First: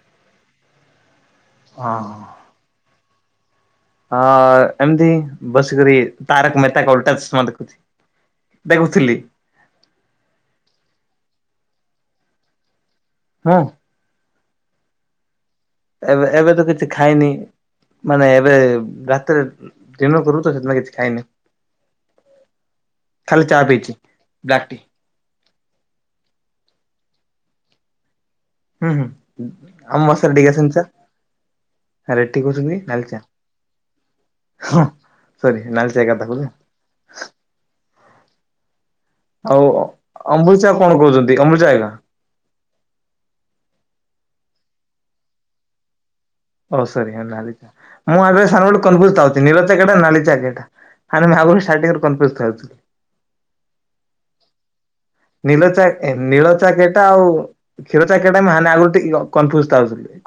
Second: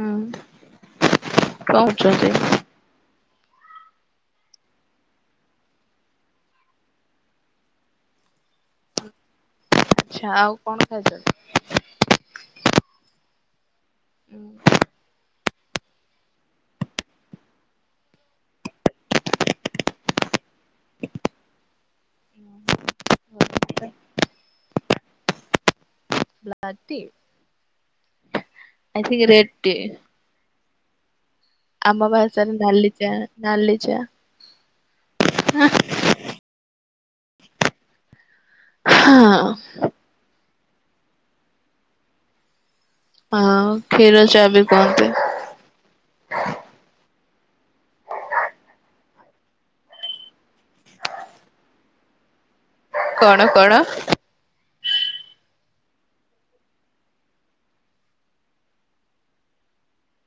ହୁଁ । କରୁଛନ୍ତି । ହଁ ଏମିତି ବସିକରି ତାରକ ମେହେତା ଓଲଟା ଚଷମା ଦେଖୁଛି ଦେଖୁଥିଲି । ଆଛା ଆଉ କଣ ଖାଇଛନ୍ତି । ହୁଁ । ଉଁ । ଏବେ ଏବେ ତ କିଛି ଖାଇନି ମାନେ ଏବେ ରାତିରେ ଦିନ କରୁ । ସେଥିପଇଁ କିଛି ଖାଇନି ଖାଲି ଚା ପିଇଚି ବ୍ଲକ୍ ଟି । Black tea. ହୁଁ ହୁଁ ଆମ ସାରେ ଡି ଗେନ୍ ସା । ଆମ ରେଡ ଭାଷାରେ କହୁଛନ୍ତି ନାଲି ଚା ନାଲି ଚା ହଁ ସରି ନାଲିଚା କାଥା କହୁଛନ୍ତି । ହଁ ଆଉ ଅମୂଲ୍ ଚା । କଣ କହୁଛନ୍ତି ଅମୁଲ ଚା ଏକା। ହଁ କ୍ଷୀର ଚା ବି କୁହନ୍ତି । ଓ ସରି ନାଲି ଚା ।ମୁଁ ଏବେ ସାଙ୍ଗ ଗୋଟେ କନପୁଯ ପାଉଛି ନୀଳ ଚା କୋଉଟା ନାଲି ଚା କୋଉଟା କାଇଁ ନା ମୁ ଆଗରୁ ସାଇଟ୍ ରେ କନ୍ଫୁଜ ପାଉଛି । କଣ କଣ ନୀଳ ଚା ନୀଳ ଚା କେଉଟା ଆଉ କ୍ଷୀର ଚା କେଉଟା ମୁ ଆଗରୁ ଟିକେ କନଫ୍ୟୁଜଉ ଥାଉଥିଲି ।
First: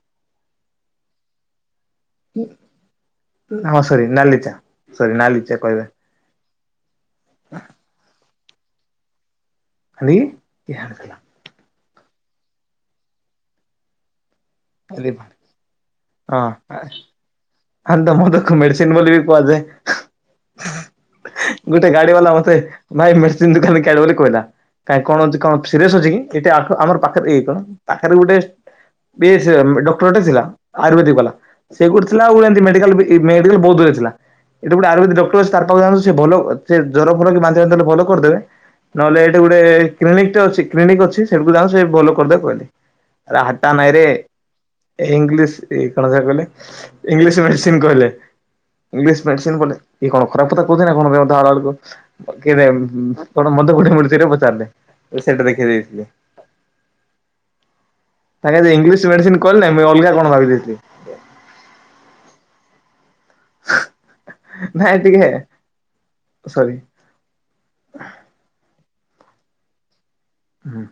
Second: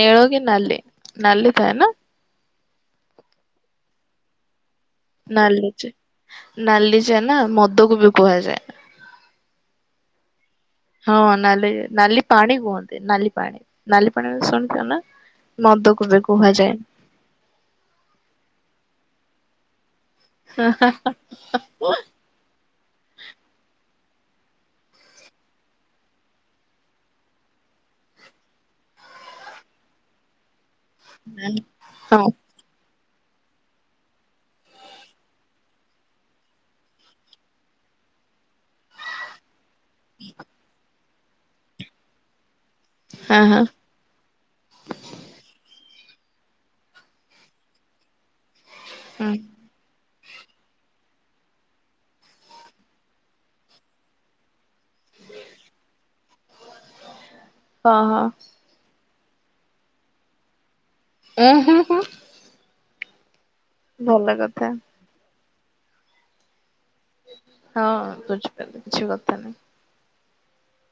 ନିଳ କି ନାଲି । ଥାଏ ନା। ହଁ ସରି ନାଲି ଚା । ନାଲି ଚା ନାଲଲି ଚା ନା ମଦ କୁୋ ବିି କୁହାଯାଏ । ହ ନି । ହଁ ନାଲି । ନାଲି ପାଣି ହୁହନ୍ତି ନାଲି ପାଣି ନାଲି ପାଣି। ଶୁଣଛ ନା ହଁ ମଦ କପ କୁହା ଯା। ଆ ତ ମ ତାକୁ ମେଡିସିନ ବୋଲି ବି କୁହାଯାଏ। ଗୋଟେ ଗାଡି ବାଲା ମତେ ଭାଇ ମେଡିସି ଦୋକାନ ଗାଡ କହିଲା କ କଣ କଣ ସିରିଏସ୍ ଅଛି କିଟ ଆମ ପାଖ କ ପାଖରେ ଗୋଟେ ଡକ୍ଟରଟେ ଥିଲା। ଆୟୁର୍ବେଦିକ ବାଲା ସେୁ ହଁ ନା ହୁନ୍ତି ମେଡିକାଲ ବି ମେଡାଲ ବହୁତୂରେ ଥିଲା ଏଠି ଗୋଟେ ଆୟୁବେଦିକ ଡକ୍ଟର ତାର ପାଖକୁ ଯାୁ ସେ ଭଲ ସେ ଜର ଫୋଲ କି ମାଲେ ଭଲ କରିଦେବେ। ନହେଲେ ଏଇଟା ଗୋଟେ କ୍ଲିନିକ ଟା ଅଛି କ୍ଲିନିକ୍ ଅଛି। ସେଠୁ ଯାଉ ସେ ଭଲ କରିଦେ କହିଲେ। ର ହଁ ହଁ ହଟା ନାହିଁରେ ଇଂଲିଶ। କଣ ଯାହା କଲେ। ଇଘଂଗ୍ଲିସ ମେଡ଼ିସିନ୍ କିଲେ। ଇଂଲିଶ ହଁ ମେଡ଼ିସିନ୍ ଗୋଟେ। କିଏ କଣ ଖରାପ କଥା କହୁ ନା କଣ ମନ୍ଦ ଗୋଡିଡି ପଚାରିଲେ ସେଇଟା ଦେଖେଇ ଦେଇଥିଲି। ହଁ ହଁ। ମେସିନ କିଲ ନା ମୁଁ ଅଲଗା କଣ ଭାବି ଦେଇଥିଲି। ଉ ହୁଁ ହୁଁ। ଭଲ କଥା ନାଇ ଟିକେ ସରି। ହଁ ବୁଝିପାରିଲ କିଛି କଥା ନହିଁ। ହୁଁ।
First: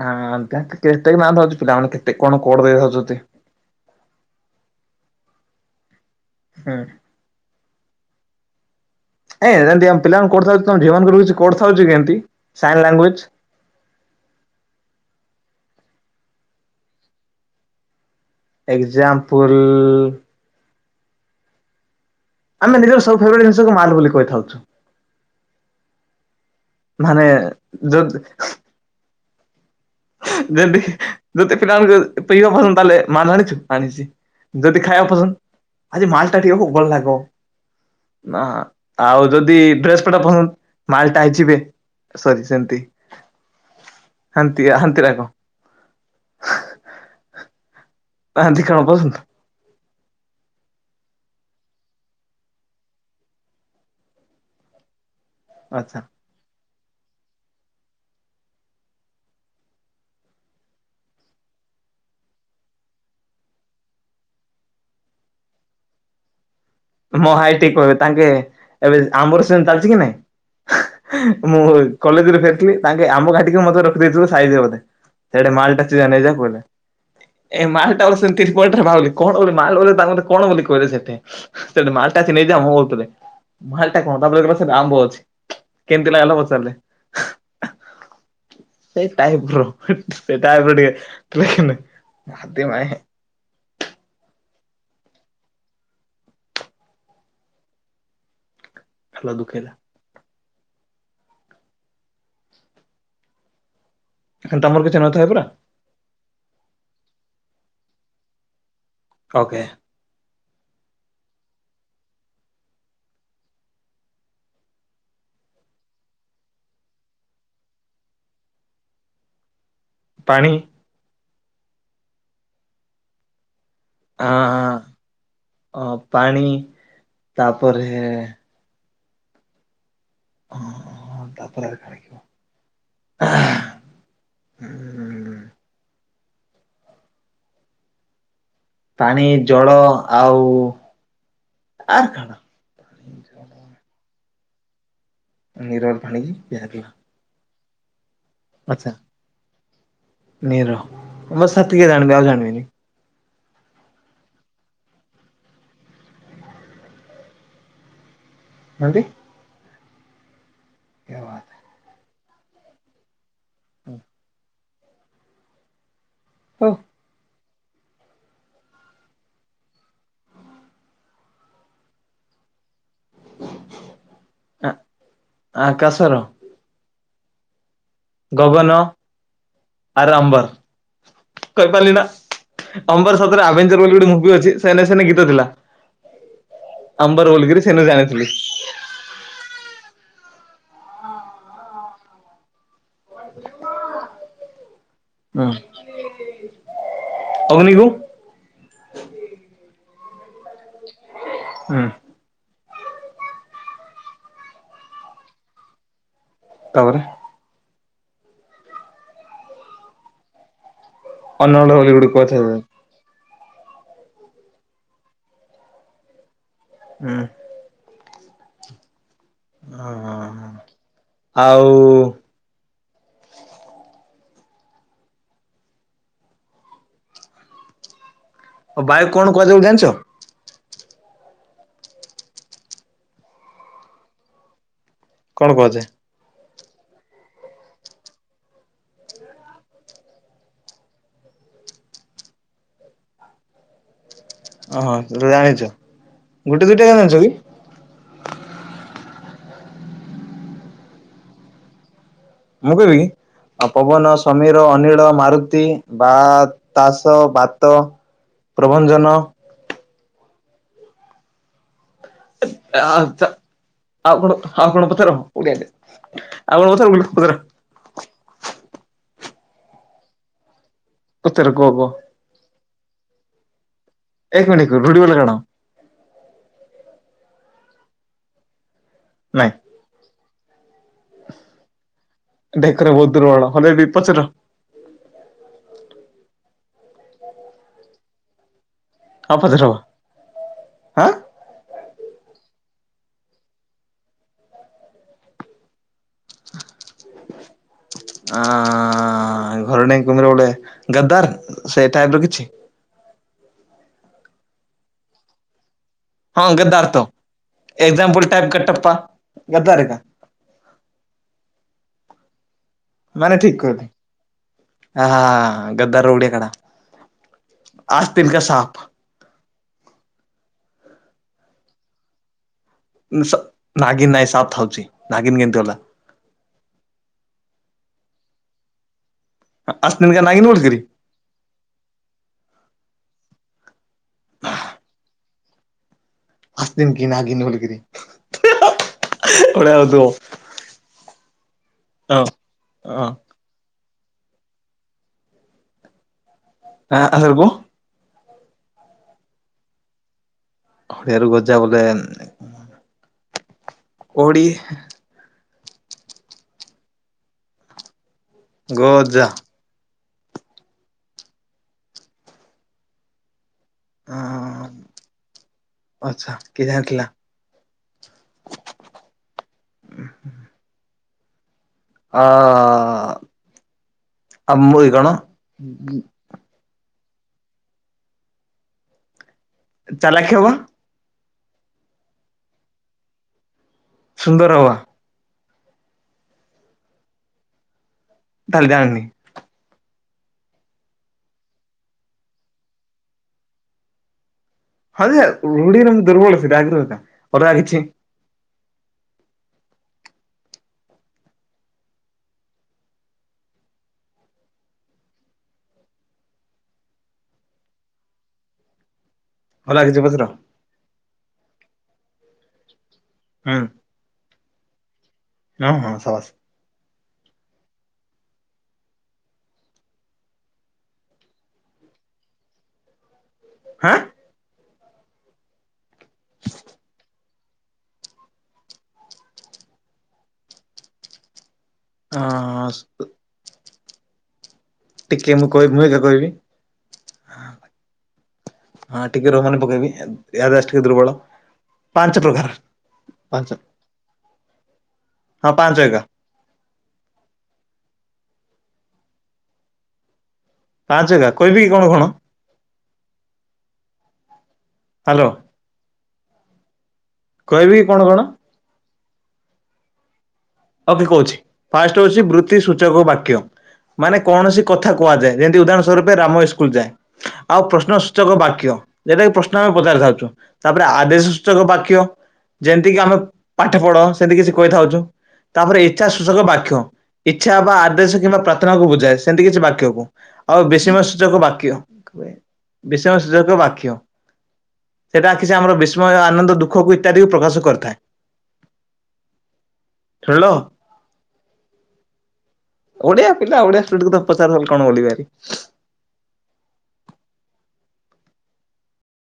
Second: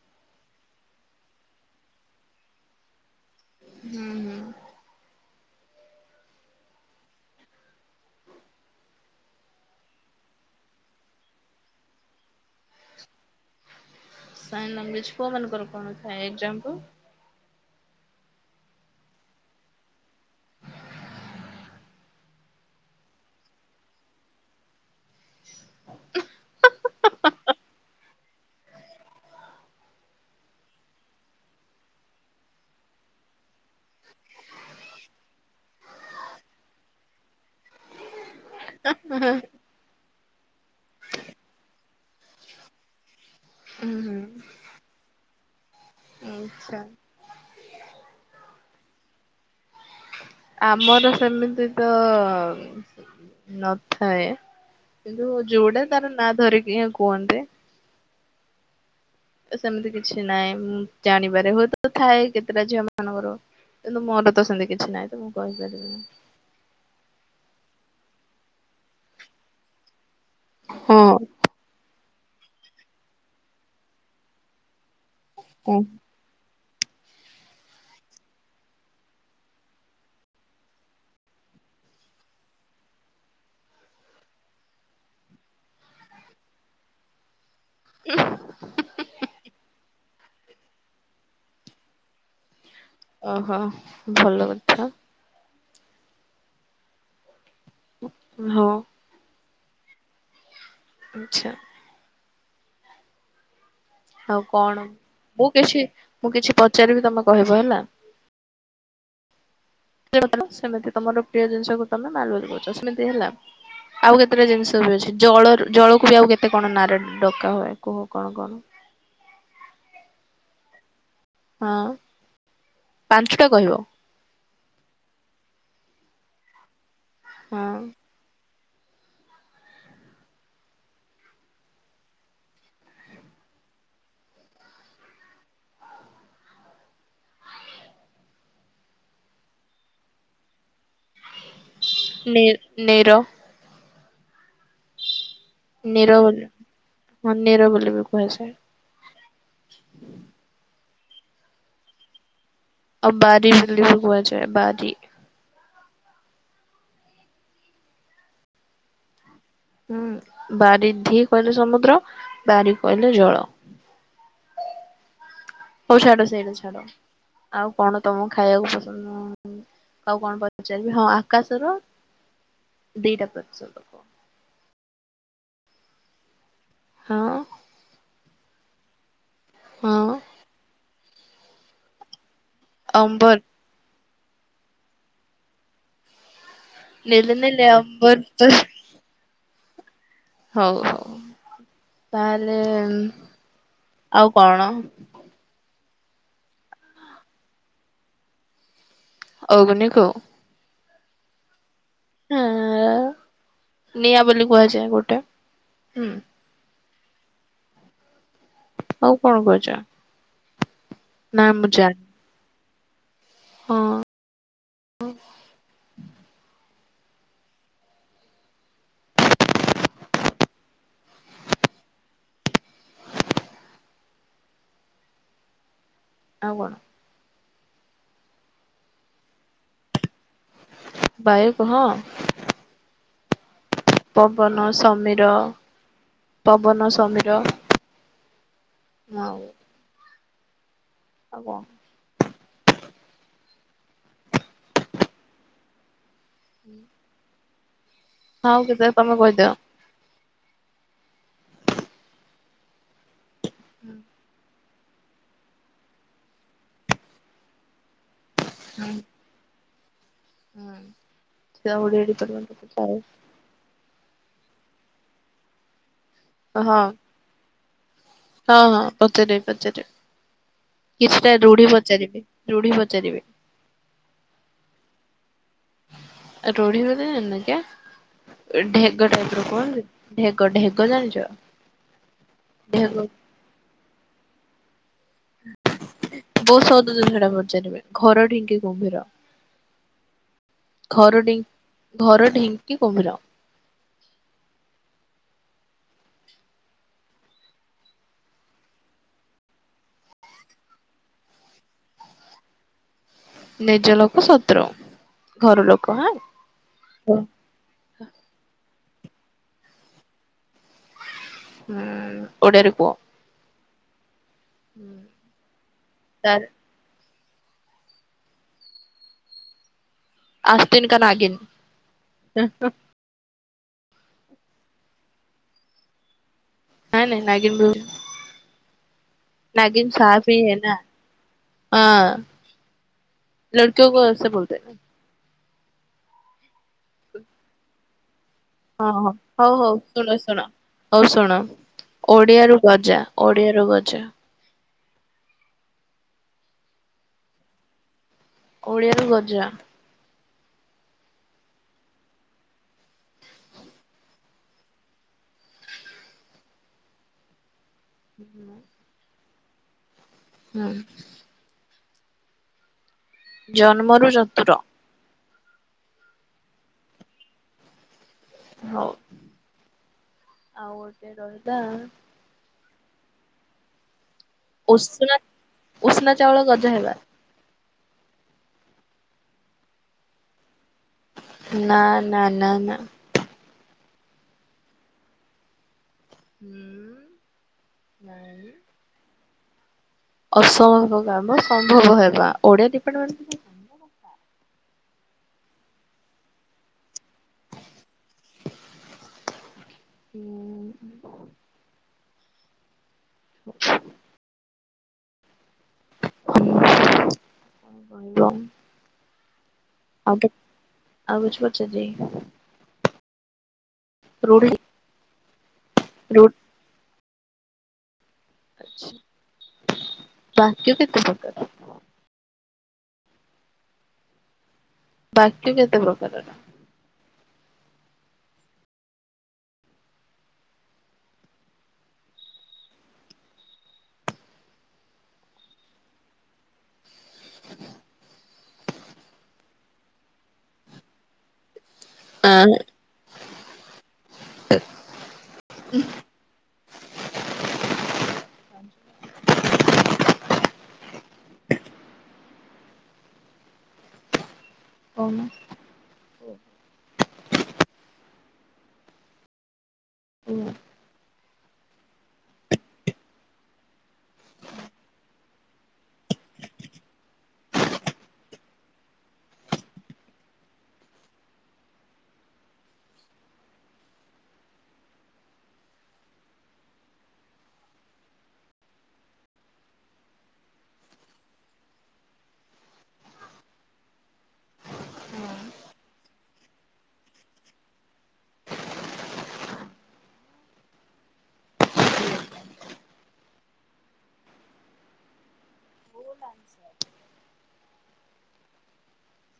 ହଁ କେତେଉଛି ପିଲାମାନେ କେତେ କଣ କୋଡ ଦେଇଥାଉଛନ୍ତି। ହୁଁ ହୁଁ। ହୁଁ। ଏ ଯେମତି ଆମେ ପିଲାଙ୍କୁ କରିଥାଉଛ ତମ ଜୀବନ କିଛି କରିଥାଉଚ କେମତି ସାଇନ୍ ଲାଙ୍ଗୁଏକ। ସାଇନ ଲଗୁଏ ଜେକଉମନଙ୍କ କର କଣ ଥାଏ ଏଜାମ୍ପ। ଏଗଜାମ୍ପଲ ଆମେ ନିଜର ସବୁ ଫେଟ୍ ଜିନିଷକୁ ମାଲ ବୋଲି କହିଥାଉଛୁ। ହ। ମାନେ ଯଦ। ଯେମିତି ଯଦି ପିଲାମାନଙ୍କୁ ପିଇବା ପସନ୍ଦ ତାହେଲେ ମାଲ ଆଣିଛୁ ଆଣିଛି ଯଦି ଖାଇବା ପସନ୍ଦ ଆଜି ମାଲଟା ଟିକେ ଭଲ ଲାଗିବ ନା। ଆଉ ଯଦି ଡ୍ରେସ୍ ଟା ମାଲଟା ହେଇଯିବେ ସରି ସେମତି। ହୁଁ ହୁଁ ଆନ୍ତିରା କ। ଆଚ୍ଛା। ଭନ୍ତିଖଣ ପାସନ। ଆମର ସେମିତି ତ ନଥାଏ। କିନ୍ତୁ ଯୋଉଟା ଆଚ୍ଛା ତାର ନାଁ ଧରିକି କୁହରେ ସେମିତି କିଛି ନାହିଁ ମୁଁ ଜାଣିପାରେ ହୁଏତ ଥାଏ କେତେଟା ଝିଅ ମାନଙ୍କର କିନ୍ତୁ ମୋର ତ ସେମିତି କିଛି ନାହିଁ ତ ମୁଁ କହିପାରିବିିନି ମୋ ହାଇ ଠିକ କହିବେ ତାଙ୍କେ ଏବେ ଆମ୍ବର ସେ ଚାଲିଛି କି ହଁ। ନାଇଁ ମୋଲ କଲେଜରେ ଫେରିଥିଲି ତାଙ୍କେ ଆମ ଘାଟିକୁ ମେ ରଖିଦେଇଥିଲଥିଲେ ସାାରିବ ବୋଧେ ସେଇଟେ ମାଲ ଟାିା ନେଇଯା ବହଲେ ଏ ମାଲ ଟା ବ ସେମିତିନିପଟରେ ମା ବୋଲି କଣ ବୋଲି ମାଲ ବୋଲିୋ ତା କଣ ବୋଲି କହିଲେ ସେଠେ ସେଠି ମାଲଟା ଅଛି ନେଇଯା ମୁ କହୁଥିଲେ ମାଲଟା କଣ ତାପରେ ଗହ ସେଠି ଆମ୍ବ ଅଛି କେମିତି ଲାଗଲା ପଚାରିଲେ ସେଇ ଟାଇପ ର ସେଟା ପଡିିବ ଟ୍ରେନ ଓହୋ ଭଲ କଛ ହଁ ଦୁଃଖରେ ଆଚଛା ଆଉ ତମର କଣ କିଛି ନଥାଏ ପରା ମୁଁ କିଛି ମୁଁ କିଛି ପଚାରିବି ତମେ କହିବ ହେଲା ଓକେ। ସେମିତି ତମର ପ୍ରିୟ ଜିନିଷକୁ ତମେ ମାଲବାଜ କରୁଛ ସେମିତି ହେଲା ଆଉ କେତେଟା ଜିନିଷ ବି ଅଛି ଜଳ ଜଳକୁ ବି ଆଉ କେତେ କଣ ନାଁରେ ଡକା ହୁଏ କୁହ କଣ କଣ। ପାଣି। ହଁ ପାଞ୍ଚଟା କହିବ। ହାଁ ହ ଅ ପାଣି। ହଁ ତାପରେ। ହ ତାପରେ ଆ କଣି ହ। ପାଣି ଜଳ ଆଉ ଆର୍ କାଣା? ନ ନେର। ନିର ୟା ପାଣି ଯାହା ବି ହେଉ। ହଁ ନିର ବୋଲି ବି। କୁହାଯାଏ ଆଚ୍ଛା ନିର। ମୁଁ ସେତିକି ଜାଣିବି ଆଉ ଜାଣିବିନି। ଆଉ ବାରି ବଲି ଭୋଗ କୁହାଯାଏ ବାରି। [inaudible] ହୁଁ। ବାରିଧି କହିଲେ ସମୁଦ୍ର। ବାରି କହିଲେ ଜଳ। ହୁଁ। ହଉ ଛାଡ଼ ସେଇଆ ହଉ ଛାଡ଼। ଆଉ କଣ ତମକୁ ଖାଇବାକୁ ପସନ୍ଦ ନ ଆଉ କଣ ପଚାରିବି ହଁ ଆକାଶର ଦିଇଟା ପ୍ରତିଶଦ୍ଦ। ଆକାଶର। ହଁ। ଗଗନ। ଆରେ ହଁ ଅମ୍ବର। କହିପାରିଲି ନା। ଅମ୍ବର ଶଦ୍ଦରେ ଆଭେଜର ବୋଲି ଗୋଟେ ମୁଁ। ଅଛି ସେନେ ସେନେ ଗୀତ ଥିଲା। ଆମ୍ବର ନେଲେ ଓଲଗିରି ନେଲେ ସେନୁ ଅମ୍ବର ଜାଣିଥିଲି। ତ ହଉ ହଉ ତାହେଲେ। ହଁ ଆଉ। କଣ? ହୁଁ ଅଗ୍ନିକୁ। ଅଗ୍ନିକୁ। ହୁଁ। ହଁ ନିଆ ବୋଲି କୁହାଯାଏ ଗୋଟେ ହୁଁ। ଆରେ। ଆଉ କଣ କୁହାଯାଏ। ନା ମୁଁ ଅନଳ ବୋଲି ଜାଣିନି। ଗୋଟେ କୁହାଯାଏ। ହଁ ହଁ। ହୁଁ। ହ ଆଉ। ଆ କଣ ଆ ବାାଇ କଣ କୁହାଯା ବୋଲି ଜାଣିଛ। ବାାଇ କ ହଁ। ପବନ ସମୀର କଣ କୁହାଯାଏ? ପବନ ସମୀର ଆଉ ଆ କ ଓ ହଁ ସେ ଜାଣିଛ। ଗୋଟେ ଦୁଇଟା ଜାଣିଛ କି। ହଉ କି ସ ତମେ କହିଦିଅ। ମୁଁ କହିବି କି ଆଉ ପବନ ସମୀର ଅନୀଳ ମାରୁତି ବା ତାସ ବାତ ପ୍ରଭଞ୍ଜନ ହୁଁ ସେଉ ପଥା ଥା ଆଉ କଣ ଆଉ କଣପତ ର ଓଡିଆ ଆଉ ହଁ କଣ ହଁ ପଚାର ବୋଲ ପଚାର ହଁ ହଁ ପଧରେ ପଧରେ କିଛିଟା ପଚାର କୁହ ରୂଢ଼ି କୁହ ପଚାରିବେ ରୂଢ଼ି ପଚାର ସେରି ଭ ଏକ ମିିନିଟ ରୁଢ଼ ବେଳେ କଣ ରୋଢି ବ ନା କିଆ ଢେ ଗଟା ନାଇଁ [unintelligible] ଢେଙ୍କ ଢେଗ ଜାଣିଛ ଢେକରା ଢେଗ ବହ ଦୁଲ ହଲେ ବି ପଚର ବହୁତ ସଉଦ ଦିନ ଡା ପଚାଲିବେ ଘର ଢିଙ୍କି କୁମ୍ଭୀର ହପଦ ରବା ଘର ଢି ଘର ଢିଙ୍କି କୁମ୍ଭିର ଆଆ ଘରଣେଇ କୁମିର ଗୋଟେ ଗଦାର ସେ ଟାଇପ ର କିଛି ନିଜ ଲୋକ ଶତ୍ରୁ ଘର ଲୋକ ହାଁ ହଁ ଗଦ୍ଦାର ତ ହୁଁ ଏକ୍ଜାମ୍ପଲ ଟାଇପ କ ଟପ୍ପା ଗଦାରଖ ହୁଁ ଉଡ଼ରେ ପୁଅ ହଁ ଗଦ୍ଦାର ରୋଡ଼ିଆ ତାର କଡା ଆସ୍ତ ଦିନ କା ସାପ। ଆସତିନ କା ନାଗିିନ। ନାଗିନ୍ ନାଇଁ ସାଫ ଥାଉଛି ନାଗିନ୍ କେମତି ହେଲା। ହଁ ନାଇଁ ନାଗିନ ନଗିନ ସଫ ହି ହେ ଏ ନା ହଁ। ଲ [unintelligible] କେଉ କ ସେ ବୋଲତ ଆସନ କି ନା କି ନ ହଲଗିରି। ହଁ ହଁ ହଉ ହଉ ଶୁଣ ଶୁଣ ହଉ ଶୁଣ ଓଡିଆରୁ ଗଜା ଓଡିଆ ରୁଗଜା। ହ ଆ ସରକୁୁ। ଓଡ଼ିଆରୁ ଗଜା। ହରିଆରୁ ଗଜ ଯା ବୋଲେ। ଓଡ଼ି ଗ ଯା। ହଁ। ଜନ୍ମରୁ ଚତୁର। ଆଛା କିଏ ଜାଣିଥିଲା? ହଉ ଆଉ ଗୋଟେ ରହି ହଁ। ହଁ। ଉ ଉଷନା ଚାଉଳ ଗଜ ହେବା। ଚାଲାଖ ହେବ? ନା ନା ନା ନା। ସୁନ୍ଦର ହବା? [unintelligible] ତାହଲେ ଜାଣିନି। ଅସମ୍ଭବ କାମ ସମ୍ଭବ ହେବା ଓଡିଆଡିପାର୍ମଣ୍ ହଯେ ରୁଡ଼ି ର ଦୁର୍ବଳ ସେଟେ ଆଗରୁ ଅଲଗା କିଛି। ହୁଁ। [inaudible] [unintelligible] ଆଉ ଆଉ ଭଲ ଲାଗିଛି ପତ୍ର କିଛି ପଚାରିବିକି? [inaudible] ହଁ। [unintelligible] ହଁ ହଁ ରୁ ସବାସ। ବାକ୍ୟ କେତେ ପ୍ରକାର? ହଁ? ବାକ୍ୟ କେତେ ପ୍ର କାରାର ହଁ ଆ ଟିକେ ମୁଁ କହିବି ମୁଁ ଏବେ କହିବି। ହଁ ଟିକେ ରହାନ ପକେଇବି ଯାଦେ ଅ ଟିକେ ଦୁର୍ବଳ। ପାଞ୍ଚ ପ୍ରକାର ଆଁ ପାଞ୍ଚ ହଁ ପାଞ୍ଚ ଏକା। [inaudible] ପାଞ୍ଚଏକା କହିବି କି କଣ କଣ? କହୁନ। ହ୍ୟାଲୋ [inaudible] କହିବି କି କଣ କଣ? କୁହ। ଓକେ କହୁଛି ଫାଷ୍ଟ ହଉଛି ବୃତ୍ତି ସୂଚକ ବାକ୍ୟ ମାନେ କୌଣସି କଥା କୁହାଯାଏ ଯେମତି ଉଦାହରଣ ସଵରୂପେ ରାମ ସ୍କୁଲ ଯାଏ ଆଉ ପ୍ରଶ୍ନ ସୂଚକ ବାକ୍ୟ ଯେଟା କି ପ୍ରଶ୍ନ ଆମେ ପଚାରିଥାଉଛୁ ତାପରେ ଆଦେଶ ସୂଚକ ବାକ୍ୟ ଯେମିତିକି ଆମେ ପାଠ ପଢ ସେମତି କିଛି କହିଥାଉଚୁ । ତାପରେ ଇଚ୍ଛା ସୂଚକ ବାକ୍ୟ ଇଚ୍ଛା ବା ଆଦେଶ କିମ୍ବା ପ୍ରାର୍ଥନାକୁ ବୁଝାଏ ସେମିତି କିଛି ବାକ୍ୟକୁ ଆଉ ବିଷମ ସୂଚକ ବାକ୍ୟ ବିଷମ ସୂଚକ ବାକ୍ୟ ସେଟା କିଛି ଆମର ବିସ୍ମୟ ଆନନ୍ଦ ଦୁଃଖକୁ ଇତ୍ୟାଦିକୁ ପ୍ରକାଶ କରିଥାଏ। ଶୁଣିଲ ଓଡିଆ ପିଲା ଓଡିଆକୁ ସ୍ଟୁଡେଣ୍ଟ ତମେ ପଚାର ଦବ କଣ ବୋଲି ଭାରି। [inaudible]